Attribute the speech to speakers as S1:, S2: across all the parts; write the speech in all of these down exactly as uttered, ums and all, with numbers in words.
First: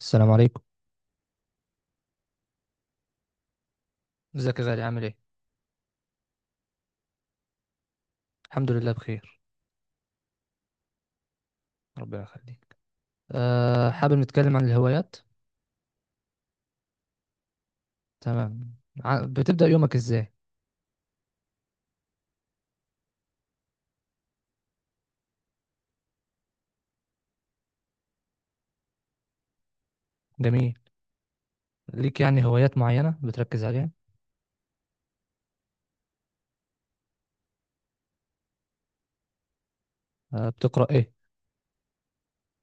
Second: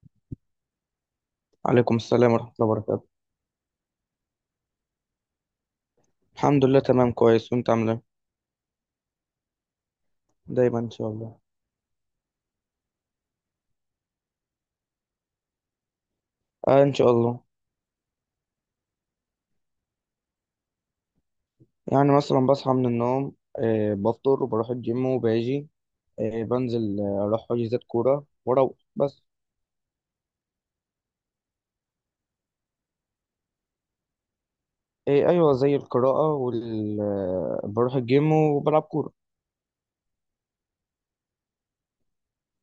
S1: السلام عليكم.
S2: عليكم السلام ورحمة الله وبركاته.
S1: ازيك يا غالي؟ عامل ايه؟
S2: الحمد لله تمام كويس، وانت عامل ايه؟
S1: الحمد لله بخير.
S2: دايما ان شاء الله.
S1: ربنا يخليك. أه حابب نتكلم عن الهوايات.
S2: آه ان شاء الله.
S1: تمام. ع- بتبدأ يومك ازاي؟
S2: يعني مثلا بصحى من النوم، آه بفطر وبروح الجيم وباجي آه بنزل، آه، اروح حجوزات كورة واروح بس.
S1: جميل. ليك يعني هوايات معينة بتركز عليها؟
S2: آه ايوه، زي القراءة وال آه، بروح الجيم وبلعب كورة.
S1: أه بتقرأ ايه؟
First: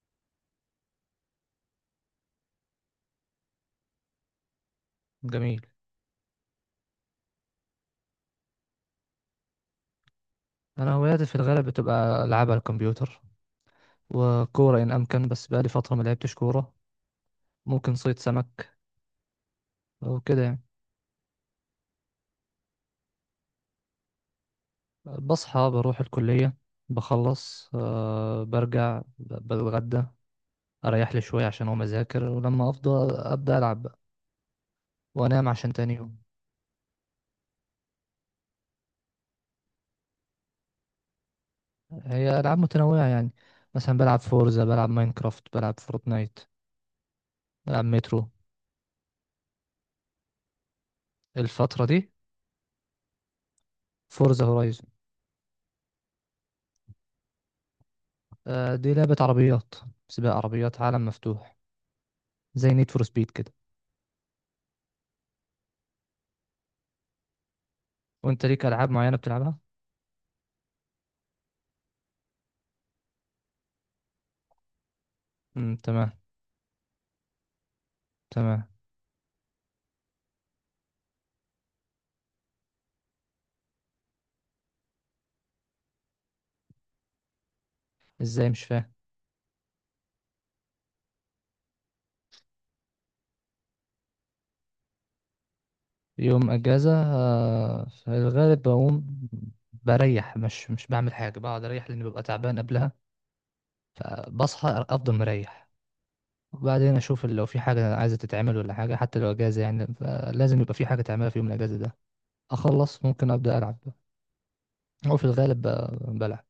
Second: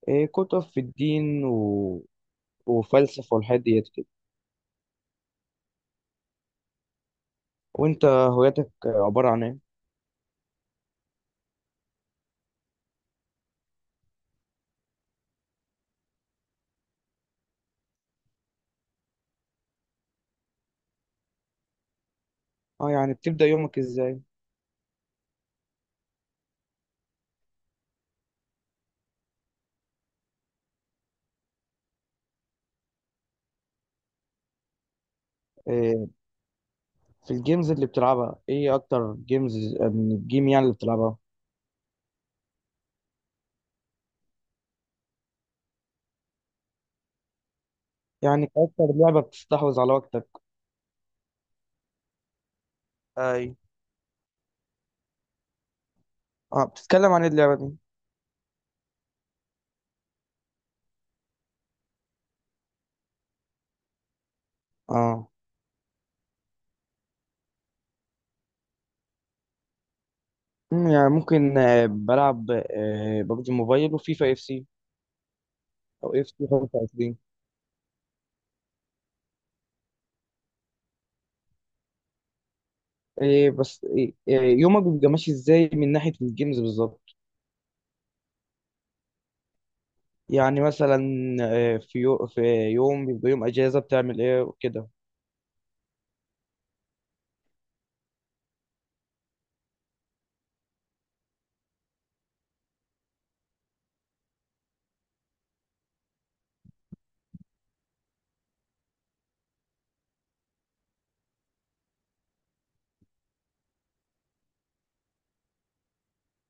S2: آه كتب في الدين و... وفلسفة والحاجات ديت كده.
S1: جميل.
S2: وانت هواياتك آه، عبارة عن ايه؟
S1: انا هواياتي في الغالب بتبقى العاب على الكمبيوتر، وكورة ان امكن، بس بقالي فترة ما لعبتش كورة. ممكن صيد سمك، وكده يعني.
S2: اه يعني بتبدأ يومك ازاي؟
S1: بصحى بروح الكلية، بخلص، أه برجع، ب- بتغدى، اريح لي شوية عشان اقوم اذاكر، ولما افضى ابدأ العب بقى، وانام عشان تاني
S2: آه.
S1: يوم.
S2: في الجيمز اللي بتلعبها، ايه اكتر جيمز من الجيم يعني اللي بتلعبها؟
S1: هي العاب متنوعه يعني، مثلا بلعب فورزا، بلعب ماينكرافت، بلعب فورتنايت، بلعب مترو.
S2: يعني أكتر لعبة بتستحوذ على وقتك.
S1: الفتره دي
S2: اي.
S1: فورزا هورايزون.
S2: اه بتتكلم عن ايه اللعبة دي؟
S1: آه، دي لعبه عربيات، سباق عربيات، عالم مفتوح، زي نيد فور سبيد كده.
S2: اه.
S1: وانت ليك العاب معينه بتلعبها؟
S2: مم، يعني ممكن آه، بلعب آه، ببجي موبايل وفيفا اف سي،
S1: امم،
S2: او
S1: تمام.
S2: اف سي خمسة وعشرين.
S1: تمام.
S2: إيه بس إيه إيه، يومك بيبقى ماشي ازاي من ناحية الجيمز بالظبط؟
S1: ازاي؟ مش فاهم.
S2: يعني مثلا آه، في يو في يوم بيبقى يوم اجازة بتعمل ايه وكده.
S1: يوم اجازه، آه، في الغالب بقوم بريح، مش مش بعمل حاجه، بقعد اريح لاني ببقى تعبان قبلها، فبصحى افضل مريح، وبعدين اشوف لو في حاجه عايزه تتعمل ولا حاجه، حتى لو اجازه يعني فلازم يبقى في حاجه تعملها في يوم الاجازه ده، اخلص ممكن ابدا العب، او في الغالب ب- بلعب.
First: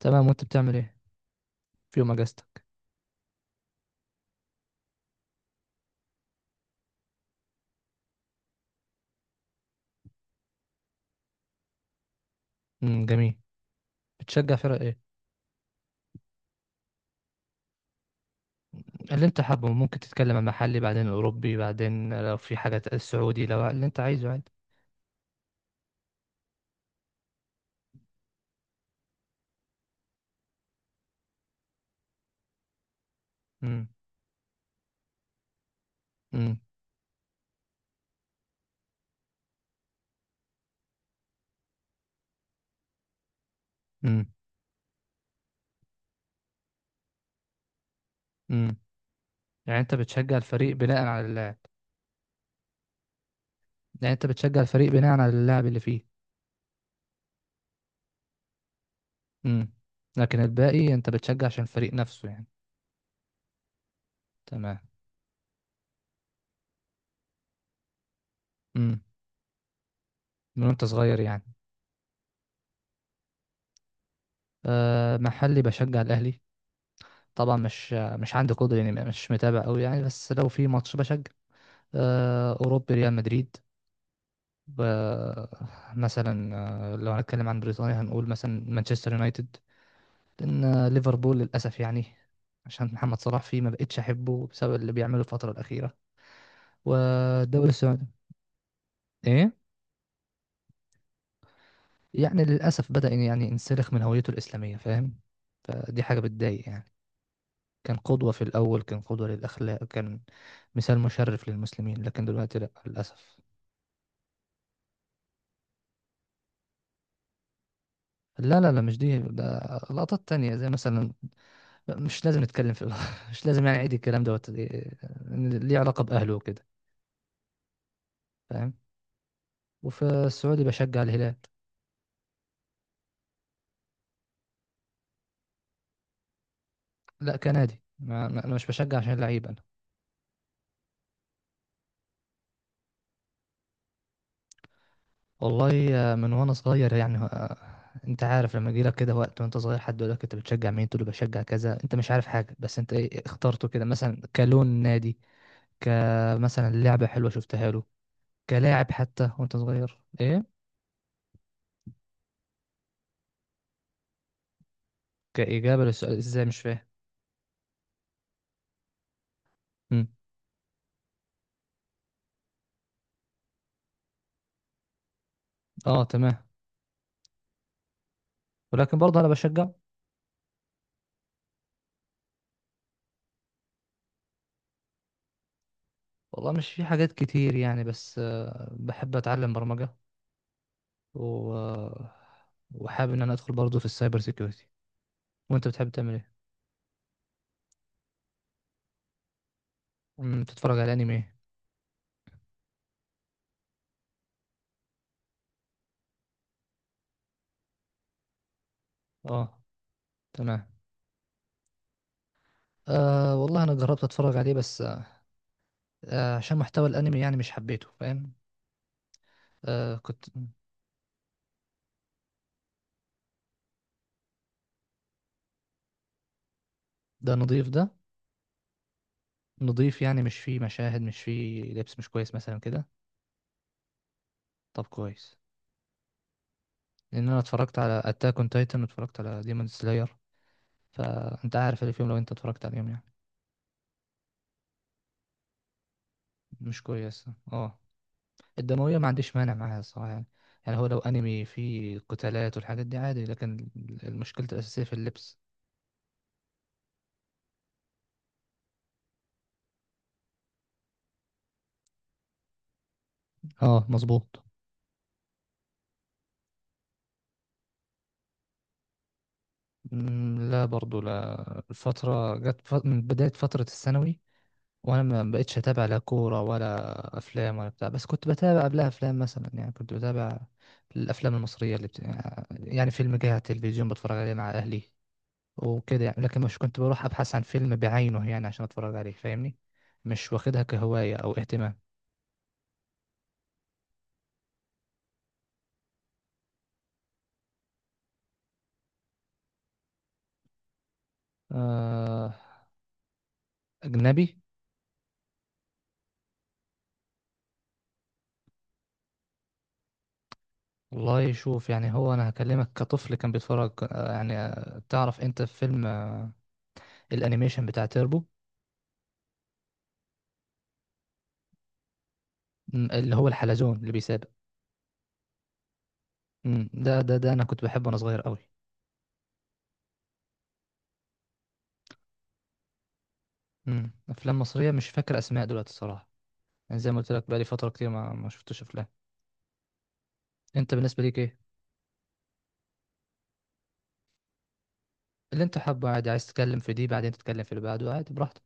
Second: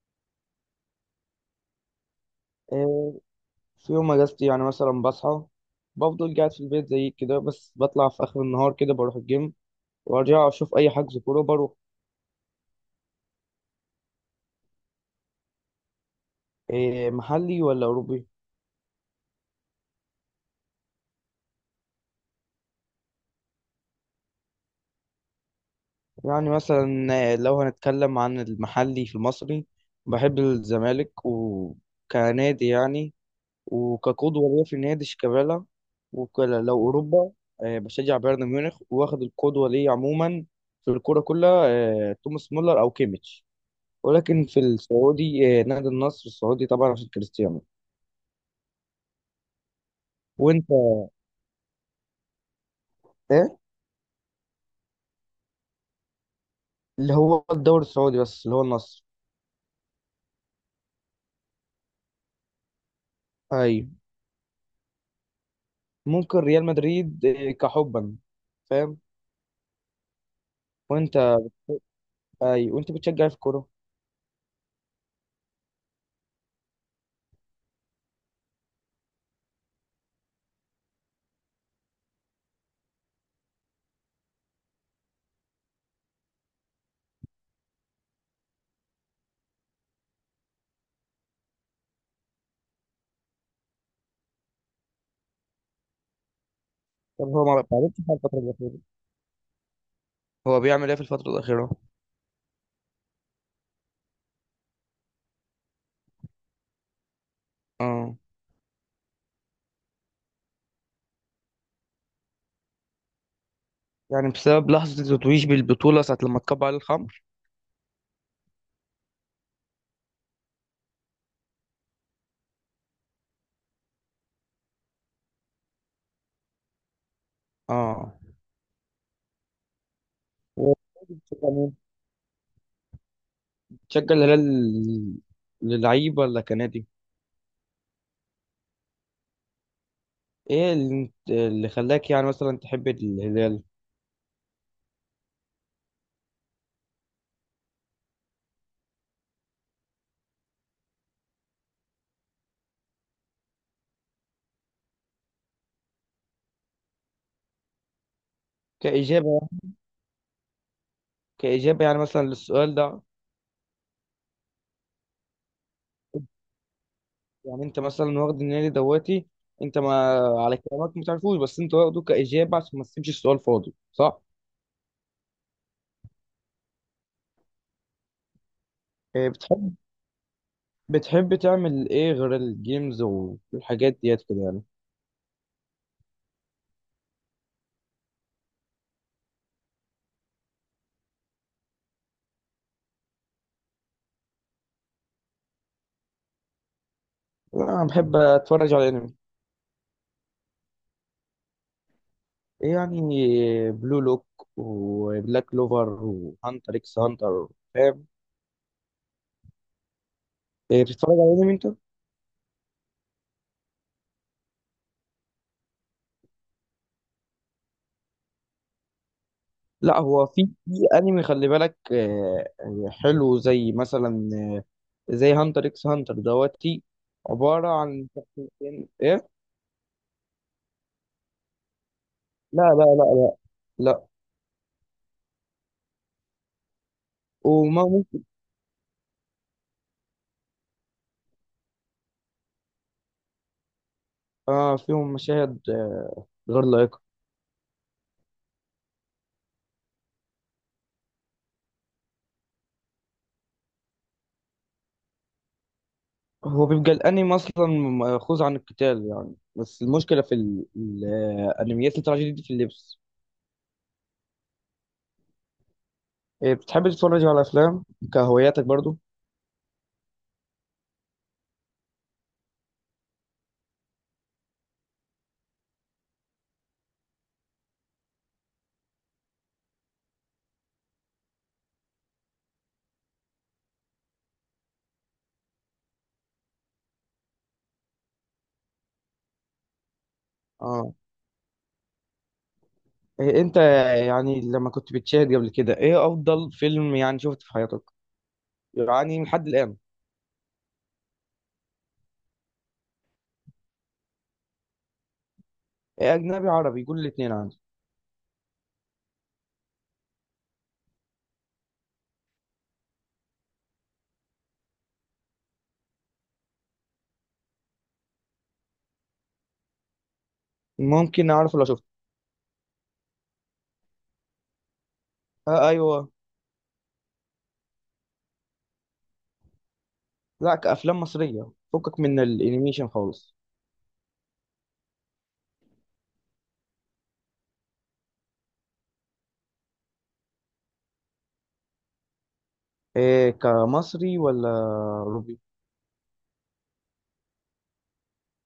S1: تمام، وانت بتعمل ايه في يوم اجازتك؟
S2: آه، في يوم اجازتي يعني مثلا بصحى، بفضل قاعد في البيت زي كده، بس بطلع في اخر النهار كده بروح الجيم، وارجع اشوف اي حجز كورة بروح.
S1: امم، جميل. بتشجع فرق ايه؟
S2: إيه، محلي ولا اوروبي؟
S1: اللي انت حابه، ممكن تتكلم عن محلي بعدين اوروبي، بعدين لو في حاجه السعودي، لو اللي انت عايزه عادي.
S2: يعني مثلا لو هنتكلم عن المحلي، في المصري بحب الزمالك وكنادي يعني،
S1: امم.
S2: وكقدوة ليا في نادي شيكابالا.
S1: امم.
S2: ولو أوروبا، آه، بشجع بايرن ميونخ، واخد القدوة ليا عموما في الكورة كلها، آه، توماس مولر أو كيميتش.
S1: امم.
S2: ولكن في السعودي آه، نادي النصر السعودي طبعا عشان كريستيانو.
S1: امم. يعني انت بتشجع
S2: وأنت.
S1: الفريق بناء على اللاعب؟
S2: إيه؟
S1: يعني انت بتشجع الفريق بناء على اللاعب اللي فيه؟
S2: اللي هو الدوري السعودي بس، اللي هو النصر.
S1: امم. لكن الباقي انت بتشجع عشان الفريق نفسه يعني؟
S2: أيوة.
S1: تمام.
S2: ممكن ريال مدريد آه، كحبا. فاهم.
S1: امم. من وانت
S2: وأنت.
S1: صغير يعني؟
S2: اي وانت بتشجع إيه في الكوره؟
S1: أه محلي بشجع الاهلي، طبعا مش مش عندي قدره يعني، مش متابع قوي يعني، بس لو في ماتش بشجع. أه اوروبي، ريال مدريد. ب- مثلا، آه، لو هنتكلم عن بريطانيا، هنقول مثلا مانشستر يونايتد، لان آه، ليفربول للاسف يعني، عشان محمد صلاح فيه، ما بقتش احبه بسبب اللي بيعمله الفتره الاخيره.
S2: طب هو ما
S1: والدوري
S2: ما عملش
S1: السعودي؟
S2: حاجه الفتره الاخيره؟
S1: ايه؟
S2: هو بيعمل ايه في الفترة الأخيرة؟
S1: يعني للاسف بدأ يعني ينسلخ من هويته الاسلاميه، فاهم؟ فدي حاجه بتضايق يعني. كان
S2: اه.
S1: قدوة في الأول، كان قدوة للأخلاق، كان مثال مشرف للمسلمين، لكن دلوقتي لأ، للأسف.
S2: يعني بسبب لحظة التتويج بالبطولة، ساعة لما اتكب على الخمر؟
S1: لا، لا، لا، مش دي، ده لقطات تانية زي مثلا، مش لازم نتكلم في مش لازم يعني أعيد الكلام، دوت إيه، ليه علاقة بأهله وكده،
S2: اه.
S1: فاهم؟ وفي السعودي
S2: و-
S1: بشجع الهلال.
S2: بتشجع مين؟ تشجع الهلال للعيبة ولا كنادي؟
S1: لا، كنادي. ما ما- أنا مش بشجع عشان لعيب أنا.
S2: ايه اللي, اللي خلاك يعني مثلا تحب الهلال؟
S1: والله آه، من وأنا صغير يعني آه، أنت عارف لما يجيلك كده وقت وأنت صغير، حد يقول لك أنت بتشجع مين، تقول له بشجع كذا، أنت مش عارف حاجة، بس أنت إيه، اخترته كده مثلا كلون نادي، كمثلا لعبة حلوة شفتها له، كلاعب حتى
S2: كإجابة.
S1: وانت صغير، ايه؟
S2: كإجابة يعني مثلا للسؤال ده.
S1: كإجابة للسؤال؟ ازاي؟ مش فاهم.
S2: يعني انت مثلا واخد النادي دواتي، انت ما
S1: مم.
S2: على كلامك ما تعرفوش، بس انت واخده كإجابة عشان ما تسيبش السؤال فاضي، صح؟
S1: اه، تمام. ولكن برضه
S2: إيه
S1: انا بشجع.
S2: بتحب بتحب تعمل ايه غير الجيمز والحاجات ديت كده يعني؟
S1: والله مش في حاجات كتير يعني، بس آه، بحب اتعلم برمجة، و... وحابب ان انا ادخل برضه في السايبر سيكيورتي. وانت بتحب تعمل ايه؟
S2: انا بحب اتفرج على انمي.
S1: مم، بتتفرج على انمي إيه؟
S2: يعني بلو لوك وبلاك كلوفر وهانتر اكس هانتر. فاهم.
S1: اه، تمام.
S2: إيه، بتتفرج على انمي انت؟
S1: آه والله انا جربت اتفرج عليه، بس آه آه، عشان محتوى الانمي يعني مش حبيته، فاهم؟ آه
S2: لا
S1: كنت
S2: هو في في انمي خلي بالك، آه، حلو زي مثلا زي هانتر اكس هانتر دوتي،
S1: ده
S2: عبارة
S1: نضيف ده؟
S2: عن شخصيتين ايه.
S1: نضيف يعني مش فيه مشاهد، مش فيه لبس مش كويس مثلا
S2: لا لا
S1: كده؟
S2: لا لا. لا.
S1: طب كويس، لان انا اتفرجت
S2: وما
S1: على
S2: ممكن.
S1: اتاك اون تايتن، واتفرجت على ديمون سلاير، فانت عارف اللي فيهم لو انت اتفرجت عليهم يعني،
S2: اه فيهم مشاهد آه، غير
S1: مش
S2: لائقة.
S1: كويس. اه، الدمويه ما عنديش مانع معاها الصراحه يعني، يعني هو لو انمي فيه قتالات والحاجات دي عادي، لكن المشكله الاساسيه في اللبس.
S2: هو بيبقى الانمي اصلا مأخوذ عن القتال يعني، بس المشكله في ال- ال- الانميات اللي طالعه جديد دي في اللبس.
S1: اه، مظبوط.
S2: إيه، بتحب تتفرج على افلام كهواياتك برضو؟
S1: مم، لا، برضو لا، الفتره جت ف- من بدايه فتره الثانوي وانا ما بقتش اتابع لا كوره ولا افلام ولا بتاع، بس كنت بتابع قبلها افلام، مثلا يعني كنت بتابع الافلام المصريه اللي بت... يعني فيلم جه على التلفزيون بتفرج عليه مع اهلي وكده يعني، لكن مش كنت بروح ابحث عن فيلم بعينه يعني عشان اتفرج عليه، فاهمني؟ مش واخدها
S2: اه.
S1: كهوايه او اهتمام.
S2: إيه انت، يعني لما كنت بتشاهد قبل كده، ايه افضل فيلم يعني شفته في حياتك يعني لحد الان؟
S1: آه... اجنبي.
S2: إيه اجنبي عربي؟ قول الاثنين عندي.
S1: والله شوف، يعني هو انا هكلمك كطفل كان بيتفرج، آه، يعني آه، تعرف انت فيلم آه، الانيميشن بتاع تيربو؟
S2: ممكن اعرف لو شفته.
S1: م، اللي هو الحلزون اللي بيسابق.
S2: آه ايوه.
S1: م، ده، ده ده انا كنت بحبه وانا صغير قوي.
S2: لا كافلام مصريه، فكك من الانيميشن خالص.
S1: امم افلام مصريه مش فاكر اسماء دلوقتي الصراحه، يعني زي ما قلت لك بقالي فتره كتير ما ما شفتش افلام. انت بالنسبه ليك ايه؟
S2: إيه كمصري ولا؟
S1: اللي انت حابه عادي، عايز تتكلم في دي بعدين تتكلم في اللي بعده، عادي براحتك.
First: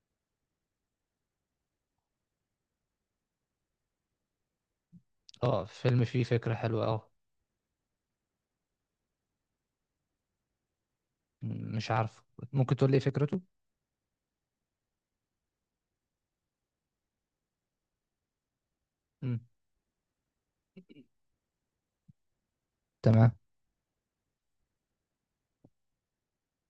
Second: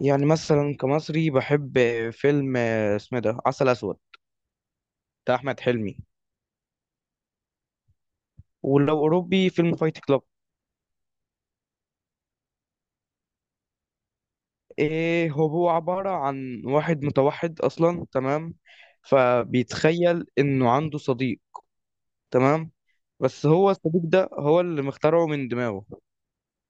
S2: يعني مثلا كمصري بحب فيلم آه، اسمه ده عسل اسود بتاع احمد
S1: اه،
S2: حلمي.
S1: فيلم فيه فكره حلوه، اه.
S2: ولو اوروبي فيلم فايت كلاب.
S1: مم، مش عارف، ممكن تقول لي ايه فكرته؟
S2: ايه هو عبارة عن واحد متوحد اصلا، تمام؟
S1: امم.
S2: فبيتخيل انه عنده صديق، تمام؟
S1: تمام.
S2: بس هو الصديق ده هو اللي مخترعه من دماغه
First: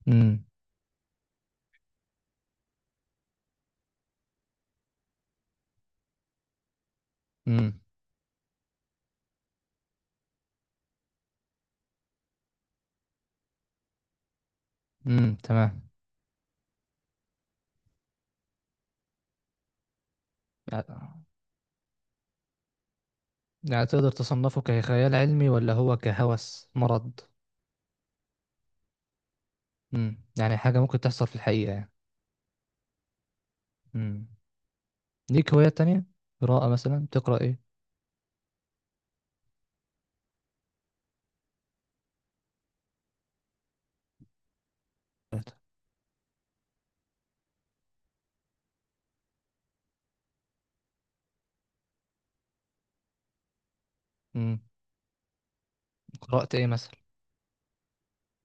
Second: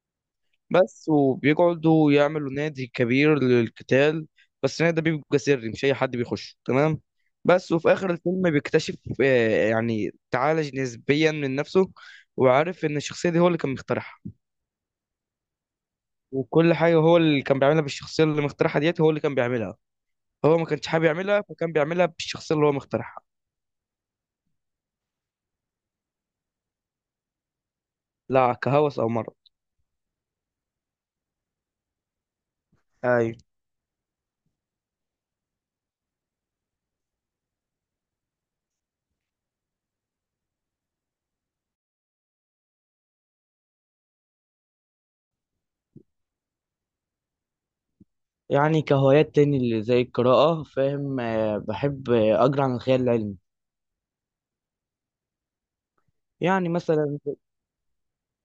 S1: امم.
S2: بس. وبيقعدوا يعملوا نادي كبير للقتال، بس النادي ده بيبقى سري، مش اي حد بيخش، تمام؟ بس.
S1: امم.
S2: وفي اخر الفيلم بيكتشف، آه، يعني تعالج نسبيا من نفسه، وعارف ان الشخصيه دي هو اللي كان مخترعها.
S1: امم. تمام.
S2: وكل حاجه هو اللي كان بيعملها بالشخصيه اللي مخترعها ديت هو اللي كان بيعملها. هو ما
S1: يعني
S2: كانش حابب يعملها فكان بيعملها بالشخصيه اللي هو مخترعها.
S1: يعني تقدر تصنفه كخيال علمي، ولا هو كهوس مرض؟
S2: لا كهوس او مرض.
S1: امم يعني حاجه ممكن تحصل في الحقيقه يعني؟
S2: ايوه.
S1: امم. ليك هوايات تانية؟ قراءه مثلا، تقرا ايه؟
S2: يعني كهوايات تاني اللي زي القراءة، فاهم، آه، بحب آه، أقرأ عن الخيال العلمي.
S1: امم قرات ايه
S2: يعني
S1: مثلا؟
S2: مثلا.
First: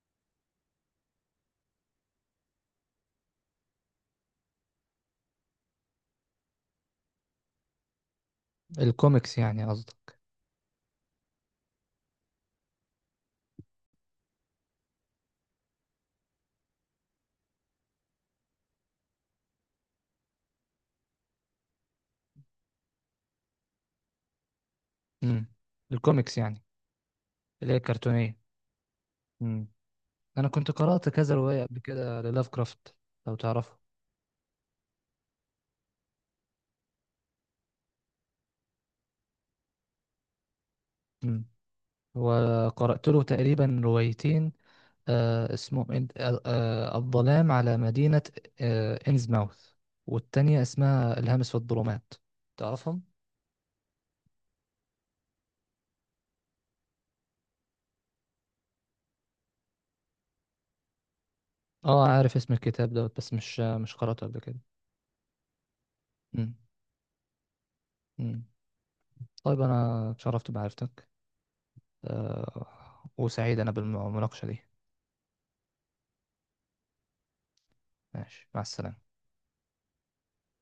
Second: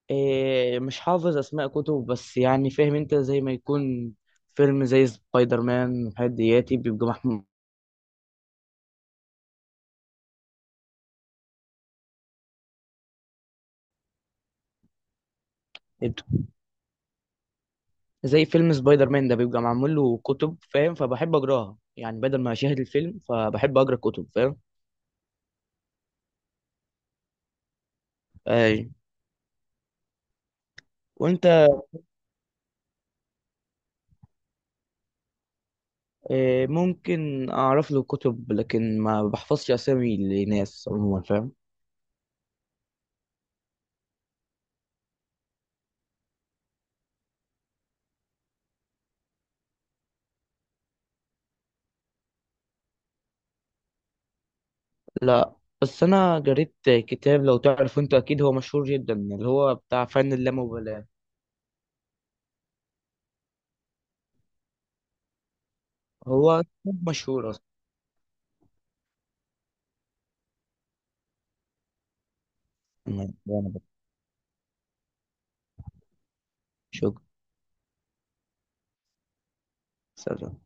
S2: إيه مش حافظ اسماء كتب، بس يعني فاهم انت زي ما يكون فيلم زي سبايدر مان والحاجات دياتي بيبقى محمول.
S1: الكوميكس يعني قصدي.
S2: زي فيلم سبايدر مان ده بيبقى معمول له كتب، فاهم، فبحب اقراها يعني بدل ما اشاهد الفيلم، فبحب اقرا كتب، فاهم.
S1: امم الكوميكس يعني، اللي هي الكرتونية.
S2: اي.
S1: امم. انا كنت قرأت كذا
S2: وانت.
S1: رواية قبل كده للاف كرافت، لو تعرفه.
S2: إيه ممكن اعرف له كتب لكن ما بحفظش اسامي لناس عموما،
S1: امم.
S2: فاهم.
S1: وقرأت له تقريبا روايتين، آه اسمهم إن- آه آه، الظلام على مدينة آه إنزماوث، والتانية اسمها الهامس في الظلمات، تعرفهم؟
S2: لا. بس انا قريت كتاب لو تعرف انت، اكيد هو مشهور جدا، اللي هو بتاع فن اللامبالاة.
S1: اه، عارف اسم الكتاب دوت، بس مش مش قرأته قبل كده. امم.
S2: هو مشهور.
S1: امم. طيب، انا اتشرفت بمعرفتك، آه
S2: أنا-
S1: وسعيد
S2: وأنا
S1: انا بالمناقشة دي.
S2: بشكر.
S1: ماشي، مع السلامة.
S2: سلام.